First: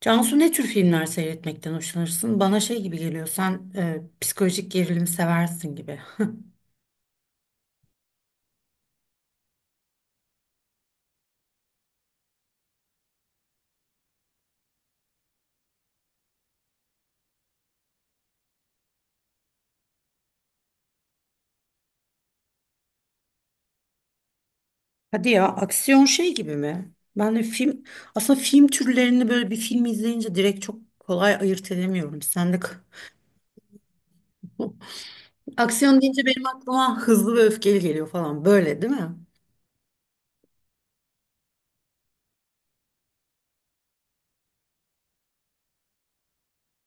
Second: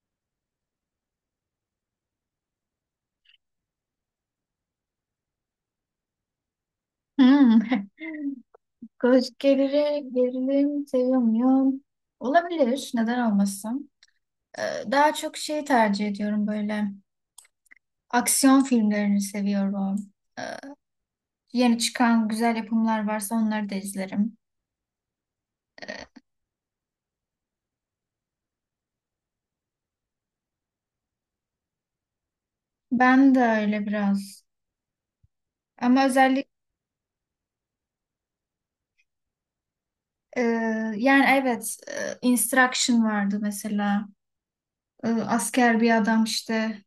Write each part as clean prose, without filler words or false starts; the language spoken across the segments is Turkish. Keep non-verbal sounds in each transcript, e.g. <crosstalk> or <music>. Cansu ne tür filmler seyretmekten hoşlanırsın? Bana şey gibi geliyor, sen psikolojik gerilim seversin gibi. <laughs> Hmm. <laughs> Koç gerili, Gerilim sevmiyorum. Olabilir. Neden olmasın? Ee, Daha çok şey tercih ediyorum böyle. Aksiyon filmlerini seviyorum. Ee, Yeni çıkan güzel yapımlar varsa onları da izlerim. Hadi ya, aksiyon şey gibi mi? Ben de aslında film türlerini böyle bir film izleyince direkt çok kolay ayırt edemiyorum. Sen de Ben de öyle biraz. <laughs> aksiyon Ama deyince benim özellikle aklıma hızlı ve öfkeli geliyor falan böyle, değil mi? e, yani evet, Instruction vardı mesela. Asker bir adam işte,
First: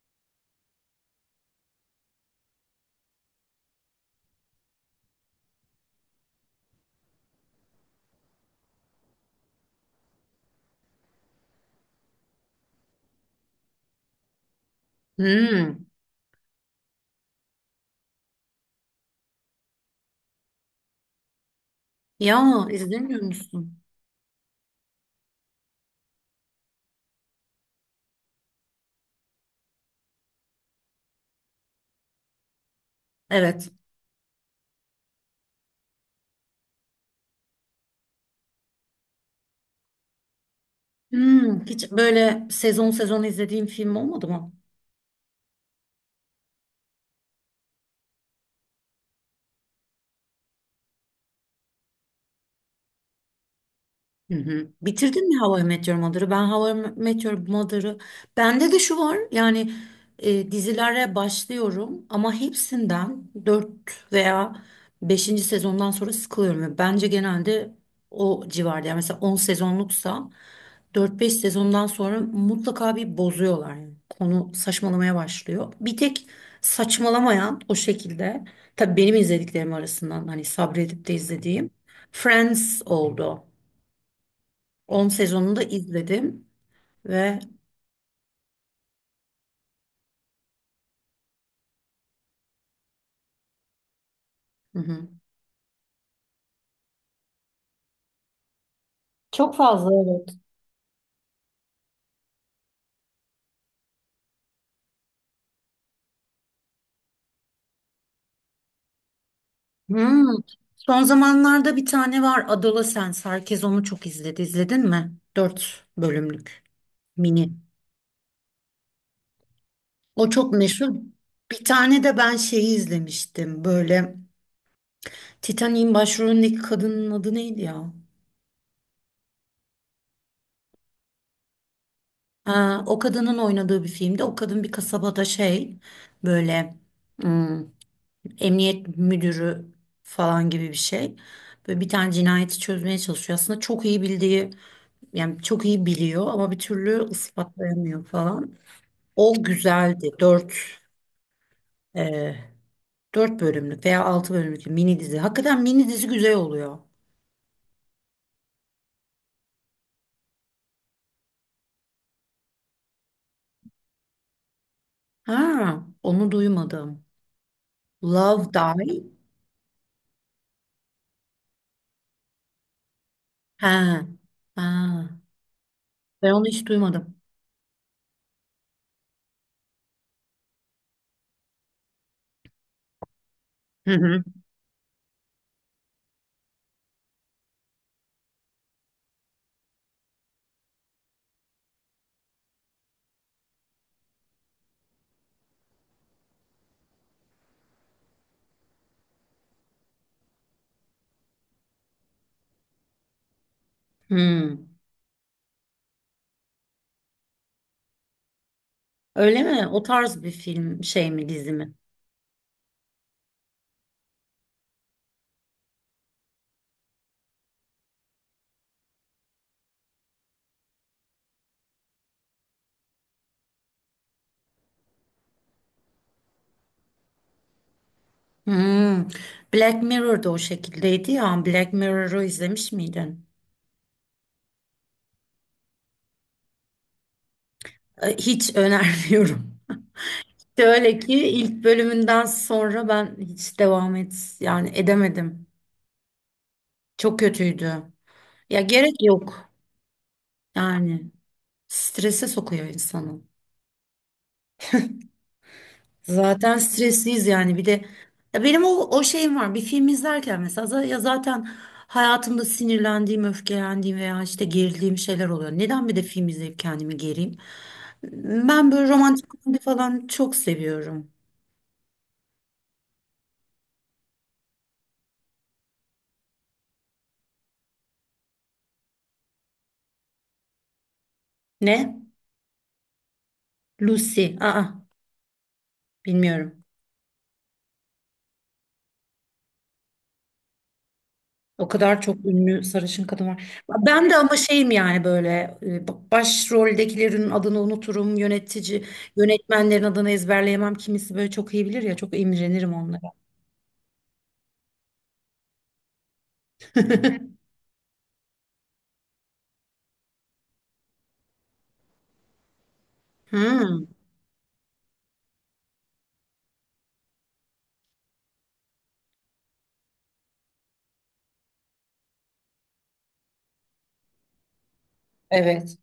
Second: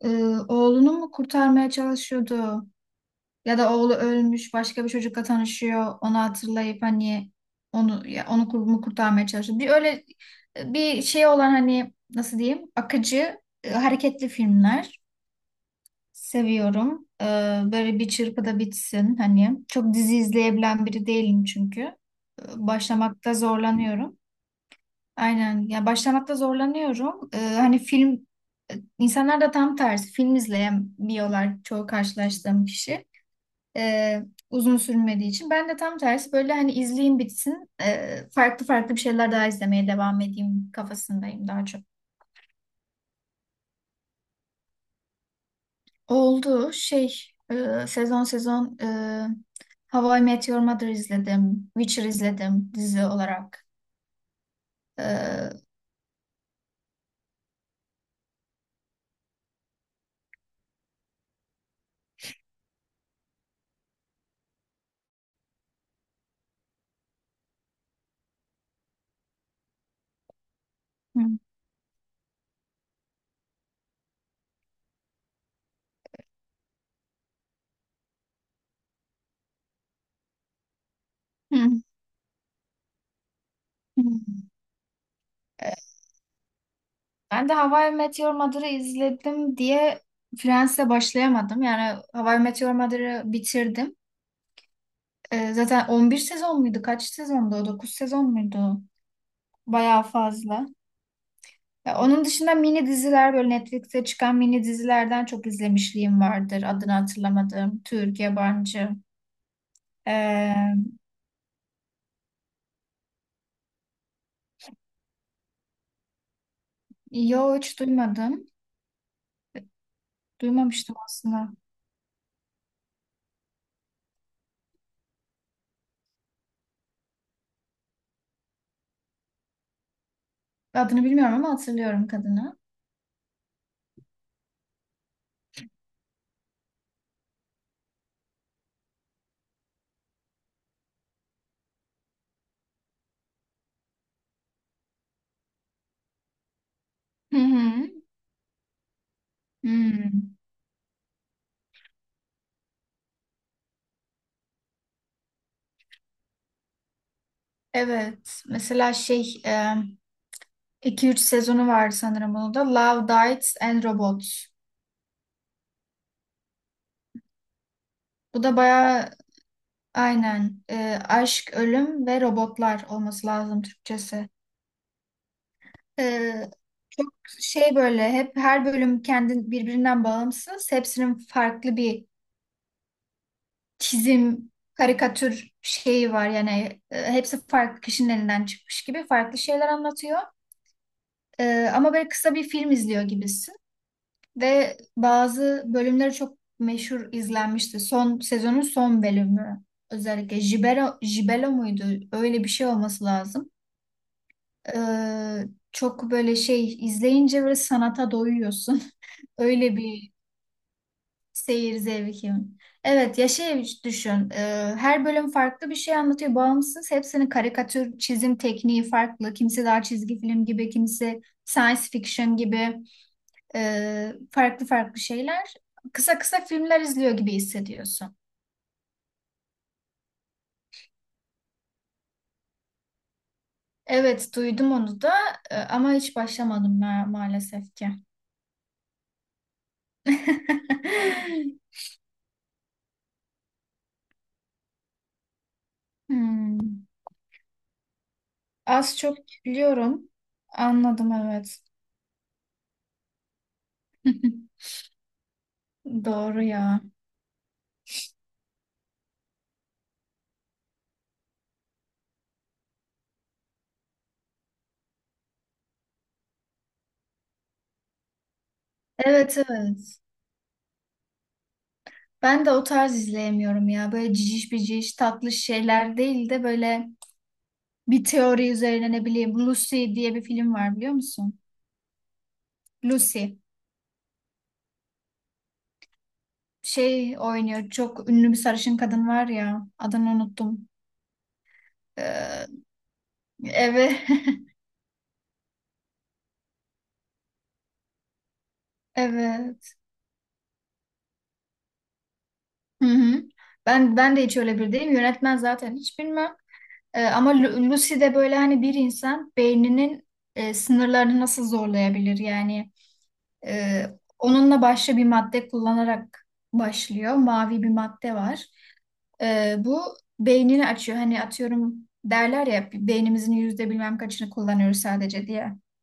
e, oğlunu mu kurtarmaya çalışıyordu? Ya da oğlu ölmüş, başka bir çocukla tanışıyor. Onu hatırlayıp hani onu, ya onu kurumu kurtarmaya çalışıyor. Bir öyle bir şey olan, hani nasıl diyeyim? Akıcı, hareketli filmler Hmm. seviyorum. Böyle bir çırpıda bitsin hani. Çok dizi izleyebilen biri değilim çünkü. Ya izlemiyor Başlamakta musun? zorlanıyorum. Aynen. Ya başlamakta zorlanıyorum. Hani film, insanlar da tam tersi film izleyemiyorlar çoğu karşılaştığım kişi, Evet. e, uzun sürmediği için. Ben de tam tersi böyle, hani izleyeyim bitsin, farklı farklı bir şeyler daha izlemeye devam edeyim kafasındayım Hmm, daha çok. hiç böyle sezon sezon izlediğim film olmadı mı? Oldu şey, sezon sezon, How I Met Your Mother izledim. Witcher izledim dizi olarak. Hı hı. Bitirdin mi How E, I Met Your Mother'ı? Ben How I Met Your Mother'ı... Bende de şu var yani dizilere başlıyorum ama hepsinden 4 veya beşinci sezondan sonra sıkılıyorum. Ve bence genelde o civarda, yani mesela 10 sezonluksa dört hı, beş sezondan sonra mutlaka bir bozuyorlar. Yani konu saçmalamaya başlıyor. Bir tek saçmalamayan, o şekilde tabii benim izlediklerim arasından hani sabredip de izlediğim hı, Friends oldu. hı. 10 sezonunu da E, izledim ve ben de How I Met Your Mother'ı izledim diye Friends'e başlayamadım. Yani How I Met Your Mother'ı bitirdim. hı hı. Zaten 11 sezon muydu? Kaç sezondu o? 9 sezon muydu? Çok fazla, Bayağı evet. fazla. Ya onun dışında mini diziler, böyle Netflix'e çıkan mini dizilerden çok izlemişliğim vardır. Adını hatırlamadığım. Türk, yabancı. Hmm. Ee, Son zamanlarda bir tane var, Adolescence. Herkes onu çok izledi. İzledin mi? 4 bölümlük mini. yo hiç duymadım. O çok meşhur. Duymamıştım aslında. Bir tane de ben şeyi izlemiştim. Böyle Titanic'in başrolündeki kadının adı neydi ya? Adını bilmiyorum ama hatırlıyorum kadını. Ha, o kadının oynadığı bir filmde. O kadın bir kasabada şey, böyle emniyet müdürü falan gibi bir şey. Böyle bir tane cinayeti çözmeye çalışıyor. Aslında çok iyi bildiği, yani çok iyi biliyor ama bir türlü Hı hı. ispatlayamıyor falan. O güzeldi. Hmm. E, dört bölümlük veya altı bölümlük bir mini dizi. Hakikaten mini dizi güzel oluyor. Evet. Mesela şey, iki üç sezonu var sanırım bunun da. Love, Death and Robots. Ha, onu duymadım. Bu Love da Die. bayağı, aynen. Aşk, ölüm ve robotlar olması lazım Ha, Türkçesi. ha. Ben onu Ee, hiç Çok duymadım. şey, böyle hep her bölüm kendi birbirinden bağımsız. Hepsinin farklı bir Hı hı. çizim, karikatür şeyi var. Yani hepsi farklı kişinin elinden çıkmış gibi farklı şeyler anlatıyor. Ama böyle kısa bir film izliyor gibisin. Ve bazı bölümleri çok meşhur izlenmişti. Son sezonun son bölümü. Özellikle Jibelo Jibelo muydu? Öyle bir şey olması lazım. Hmm. Ee, Çok böyle şey izleyince böyle sanata doyuyorsun. Öyle mi? Öyle O bir tarz bir film şey mi, dizi mi? seyir zevkim. Evet ya, şey düşün. Her bölüm farklı bir şey anlatıyor. Bağımsız, hepsinin karikatür çizim tekniği farklı. Kimisi daha çizgi film gibi, kimisi science fiction gibi, farklı farklı şeyler. Kısa kısa filmler izliyor gibi hissediyorsun. Hmm. Black Mirror'da o şekildeydi ya. Black Mirror'ı izlemiş miydin? Evet duydum onu da, ama hiç başlamadım maalesef ki. Hiç önermiyorum. <laughs> Şöyle ki ilk <laughs> bölümünden sonra ben hiç devam et yani edemedim. Hmm. Çok kötüydü. Ya gerek Az çok yok. biliyorum. Yani Anladım evet. strese sokuyor insanı. <laughs> Doğru Zaten ya. stresliyiz yani bir de ya benim o şeyim var. Bir film izlerken mesela zaten hayatımda sinirlendiğim, öfkelendiğim veya işte gerildiğim şeyler oluyor. Neden bir de film izleyip kendimi gereyim? Ben böyle romantik Evet, komedi evet. falan çok seviyorum. Ben de o tarz izleyemiyorum ya. Böyle ciciş biciş tatlı şeyler değil de böyle bir teori üzerine, ne bileyim, Lucy diye bir film var, biliyor musun? Ne? Lucy. Lucy. Aa, bilmiyorum. Şey oynuyor. Çok ünlü bir sarışın kadın var ya. Adını unuttum. O kadar çok Ee, ünlü sarışın kadın var. evet. Ben de ama <laughs> şeyim, yani böyle başroldekilerin adını unuturum. Evet. Yönetmenlerin adını ezberleyemem. Kimisi böyle çok iyi bilir ya, çok imrenirim Hı onlara. hı. Ben de hiç öyle bir değilim. Yönetmen zaten hiç bilmem. Ee, <laughs> ama Lucy de böyle, hani bir insan beyninin sınırlarını nasıl zorlayabilir yani. Hmm, Ee, Onunla başka bir madde kullanarak başlıyor. Mavi bir madde var. Bu beynini açıyor. Hani atıyorum, derler ya beynimizin yüzde bilmem kaçını kullanıyoruz sadece diye. evet.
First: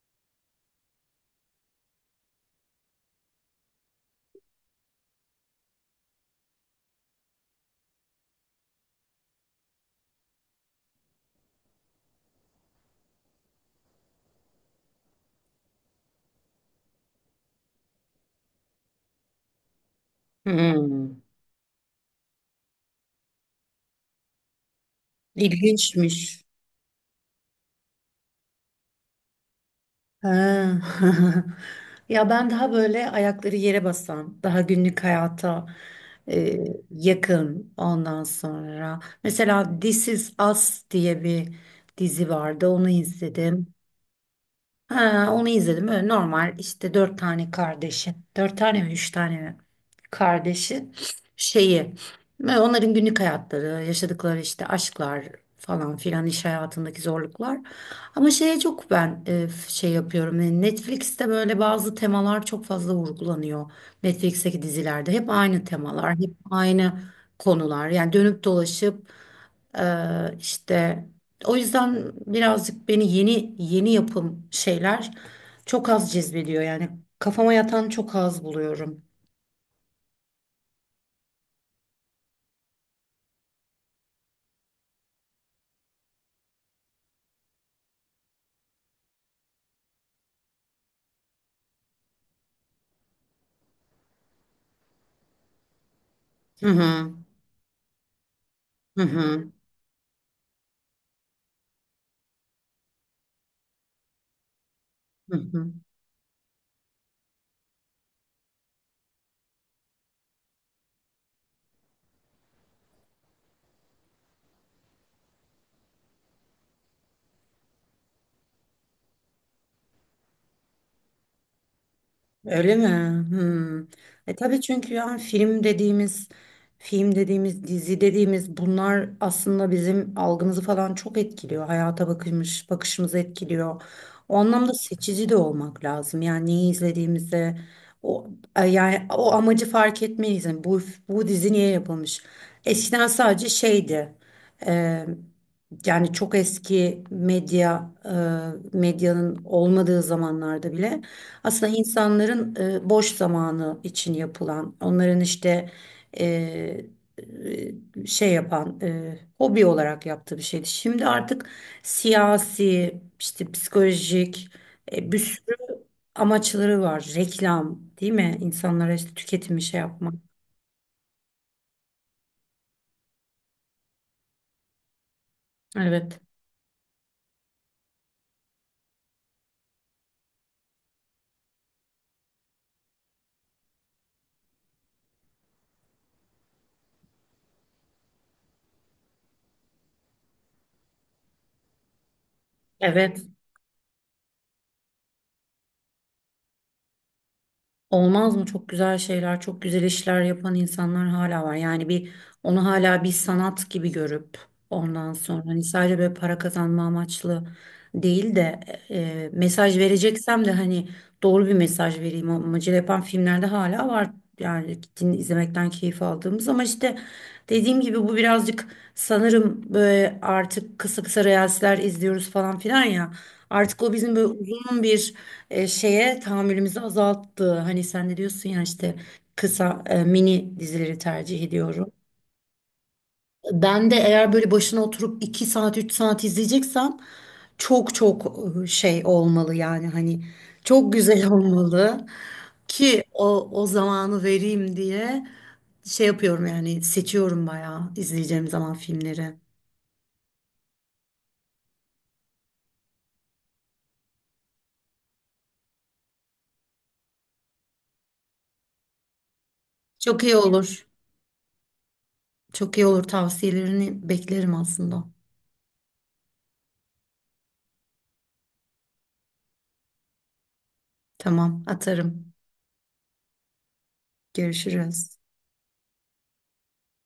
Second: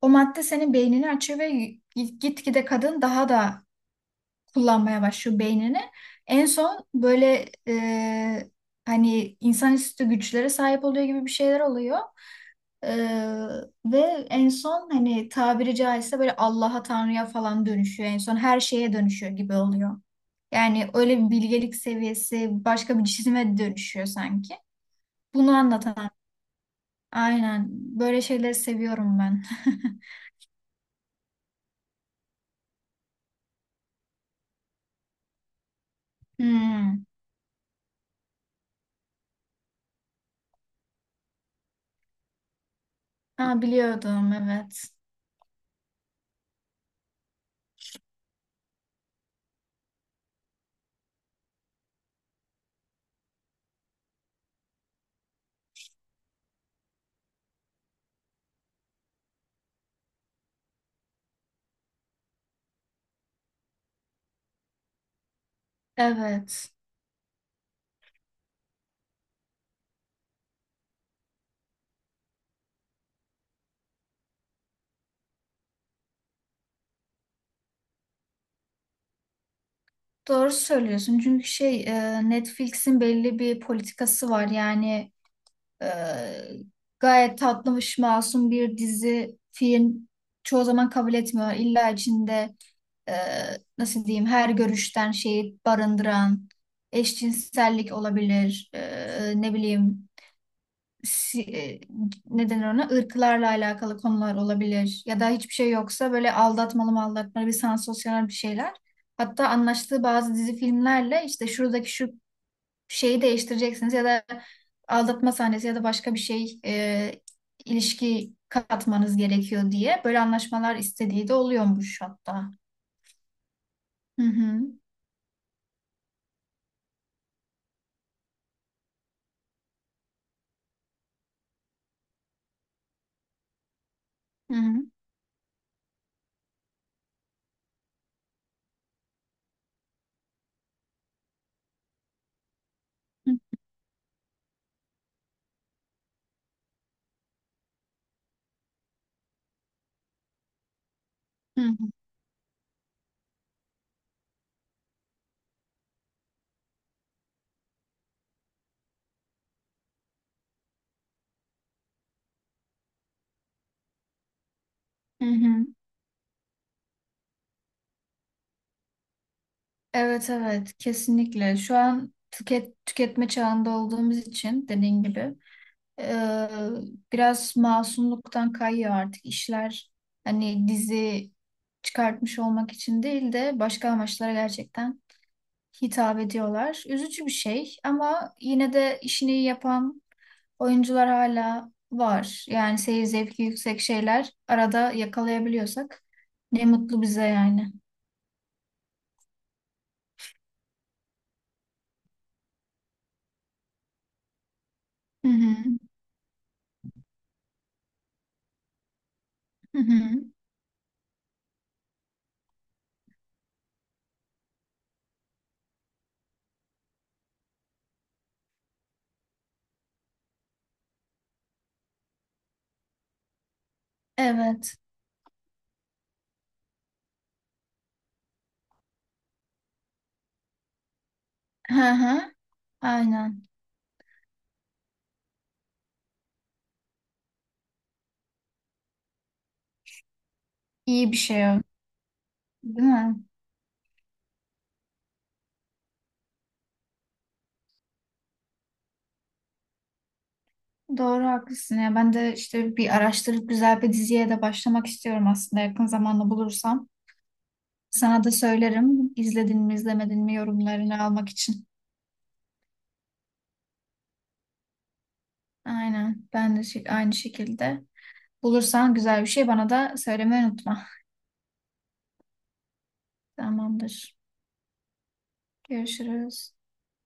O madde senin beynini açıyor ve gitgide kadın daha da kullanmaya başlıyor beynini. En son böyle, hani insanüstü güçlere sahip oluyor gibi bir şeyler oluyor. Ve en son hani, tabiri caizse, böyle Allah'a, Tanrı'ya falan dönüşüyor. En son her şeye dönüşüyor gibi oluyor. Yani öyle Hmm. bir bilgelik seviyesi, başka bir cisime dönüşüyor sanki. Bunu anlatan. İlginçmiş. Aynen. Böyle şeyleri seviyorum ben. <laughs> Ha. <laughs> Ya ben daha böyle ayakları yere basan, daha günlük hayata e, Hmm. yakın ondan sonra. Mesela This Is Us diye bir dizi vardı, onu Ha, izledim. biliyordum evet. Ha, onu izledim. Öyle normal işte dört tane kardeşi. Dört tane mi? Üç tane mi? Kardeşi şeyi ve onların günlük hayatları, yaşadıkları işte aşklar falan filan, iş hayatındaki zorluklar. Ama şeye çok ben şey yapıyorum. Yani Netflix'te böyle bazı temalar çok fazla vurgulanıyor. Netflix'teki dizilerde hep aynı temalar, hep Evet. aynı konular. Yani dönüp dolaşıp e, işte o yüzden birazcık beni yeni yeni yapım şeyler çok az cezbediyor. Yani kafama yatan çok az buluyorum. Doğru söylüyorsun. Çünkü şey, Netflix'in belli bir politikası var. Yani, Ee, gayet tatlış, masum bir dizi, film çoğu zaman kabul etmiyor. İlla içinde e, nasıl diyeyim, her görüşten şeyi barındıran Hı hı. eşcinsellik olabilir. Hı hı. Ne bileyim si, e, ne denir ona, ırklarla alakalı konular olabilir. Ya da Hı hiçbir şey hı. yoksa böyle, aldatmalı mı aldatmalı bir sansasyonel bir şeyler. Hatta anlaştığı bazı dizi filmlerle, işte şuradaki şu şeyi değiştireceksiniz ya da aldatma sahnesi ya da başka bir şey, ilişki katmanız gerekiyor diye böyle anlaşmalar istediği de oluyormuş hatta. Öyle mi? Hmm. Hı E tabii, hı. çünkü yani film dediğimiz, dizi dediğimiz, bunlar aslında bizim algımızı falan çok etkiliyor. Bakışımızı etkiliyor. O Hı anlamda hı. seçici de olmak lazım. Yani neyi izlediğimize o yani o amacı fark etmeliyiz. Yani bu dizi niye yapılmış? Eskiden sadece şeydi. e, Yani çok eski medyanın olmadığı zamanlarda bile Hı aslında hı. insanların boş zamanı için yapılan, onların işte e, şey yapan, hobi olarak yaptığı bir şeydi. Şimdi artık siyasi, işte psikolojik, bir Hı sürü hı. amaçları var. Reklam, değil mi? İnsanlara işte tüketimi şey yapmak. Evet, evet, kesinlikle. Şu an tüketme çağında olduğumuz için dediğin gibi, Evet. e, biraz masumluktan kayıyor artık işler. Hani dizi çıkartmış olmak için değil de başka amaçlara gerçekten hitap ediyorlar. Üzücü bir şey, ama yine de işini iyi yapan oyuncular hala var. Yani seyir Evet. zevki yüksek şeyler arada yakalayabiliyorsak ne mutlu bize yani. Olmaz mı? Çok güzel şeyler, çok güzel işler yapan insanlar hala var. Yani bir, onu hala bir sanat gibi görüp ondan Hı sonra hı. hani sadece böyle para kazanma amaçlı değil de mesaj Hı hı. vereceksem de hani doğru bir mesaj vereyim amacıyla yapan filmlerde hala var. Yani din izlemekten keyif aldığımız ama işte dediğim gibi bu birazcık sanırım böyle artık kısa kısa reelsler izliyoruz falan filan ya. Artık o bizim böyle Evet. uzun bir şeye tahammülümüzü azalttı. Hani sen de diyorsun ya işte kısa mini dizileri tercih Hı ediyorum. hı. Aynen. Ben de eğer böyle başına oturup 2 saat 3 saat izleyeceksem çok çok, şey olmalı, yani hani çok İyi bir güzel <laughs> şey o. olmalı Değil ki mi? o zamanı vereyim diye şey yapıyorum, yani seçiyorum bayağı izleyeceğim zaman filmleri. Doğru, haklısın ya. Ben de işte bir araştırıp güzel bir diziye de başlamak istiyorum aslında, yakın zamanda bulursam. Sana da söylerim. İzledin mi, izlemedin Çok mi, iyi olur. yorumlarını almak için. Çok iyi olur, tavsiyelerini beklerim aslında. Aynen. Ben de aynı şekilde. Bulursan güzel bir şey bana da söylemeyi unutma. Tamam, atarım. Tamamdır. Görüşürüz. Görüşürüz.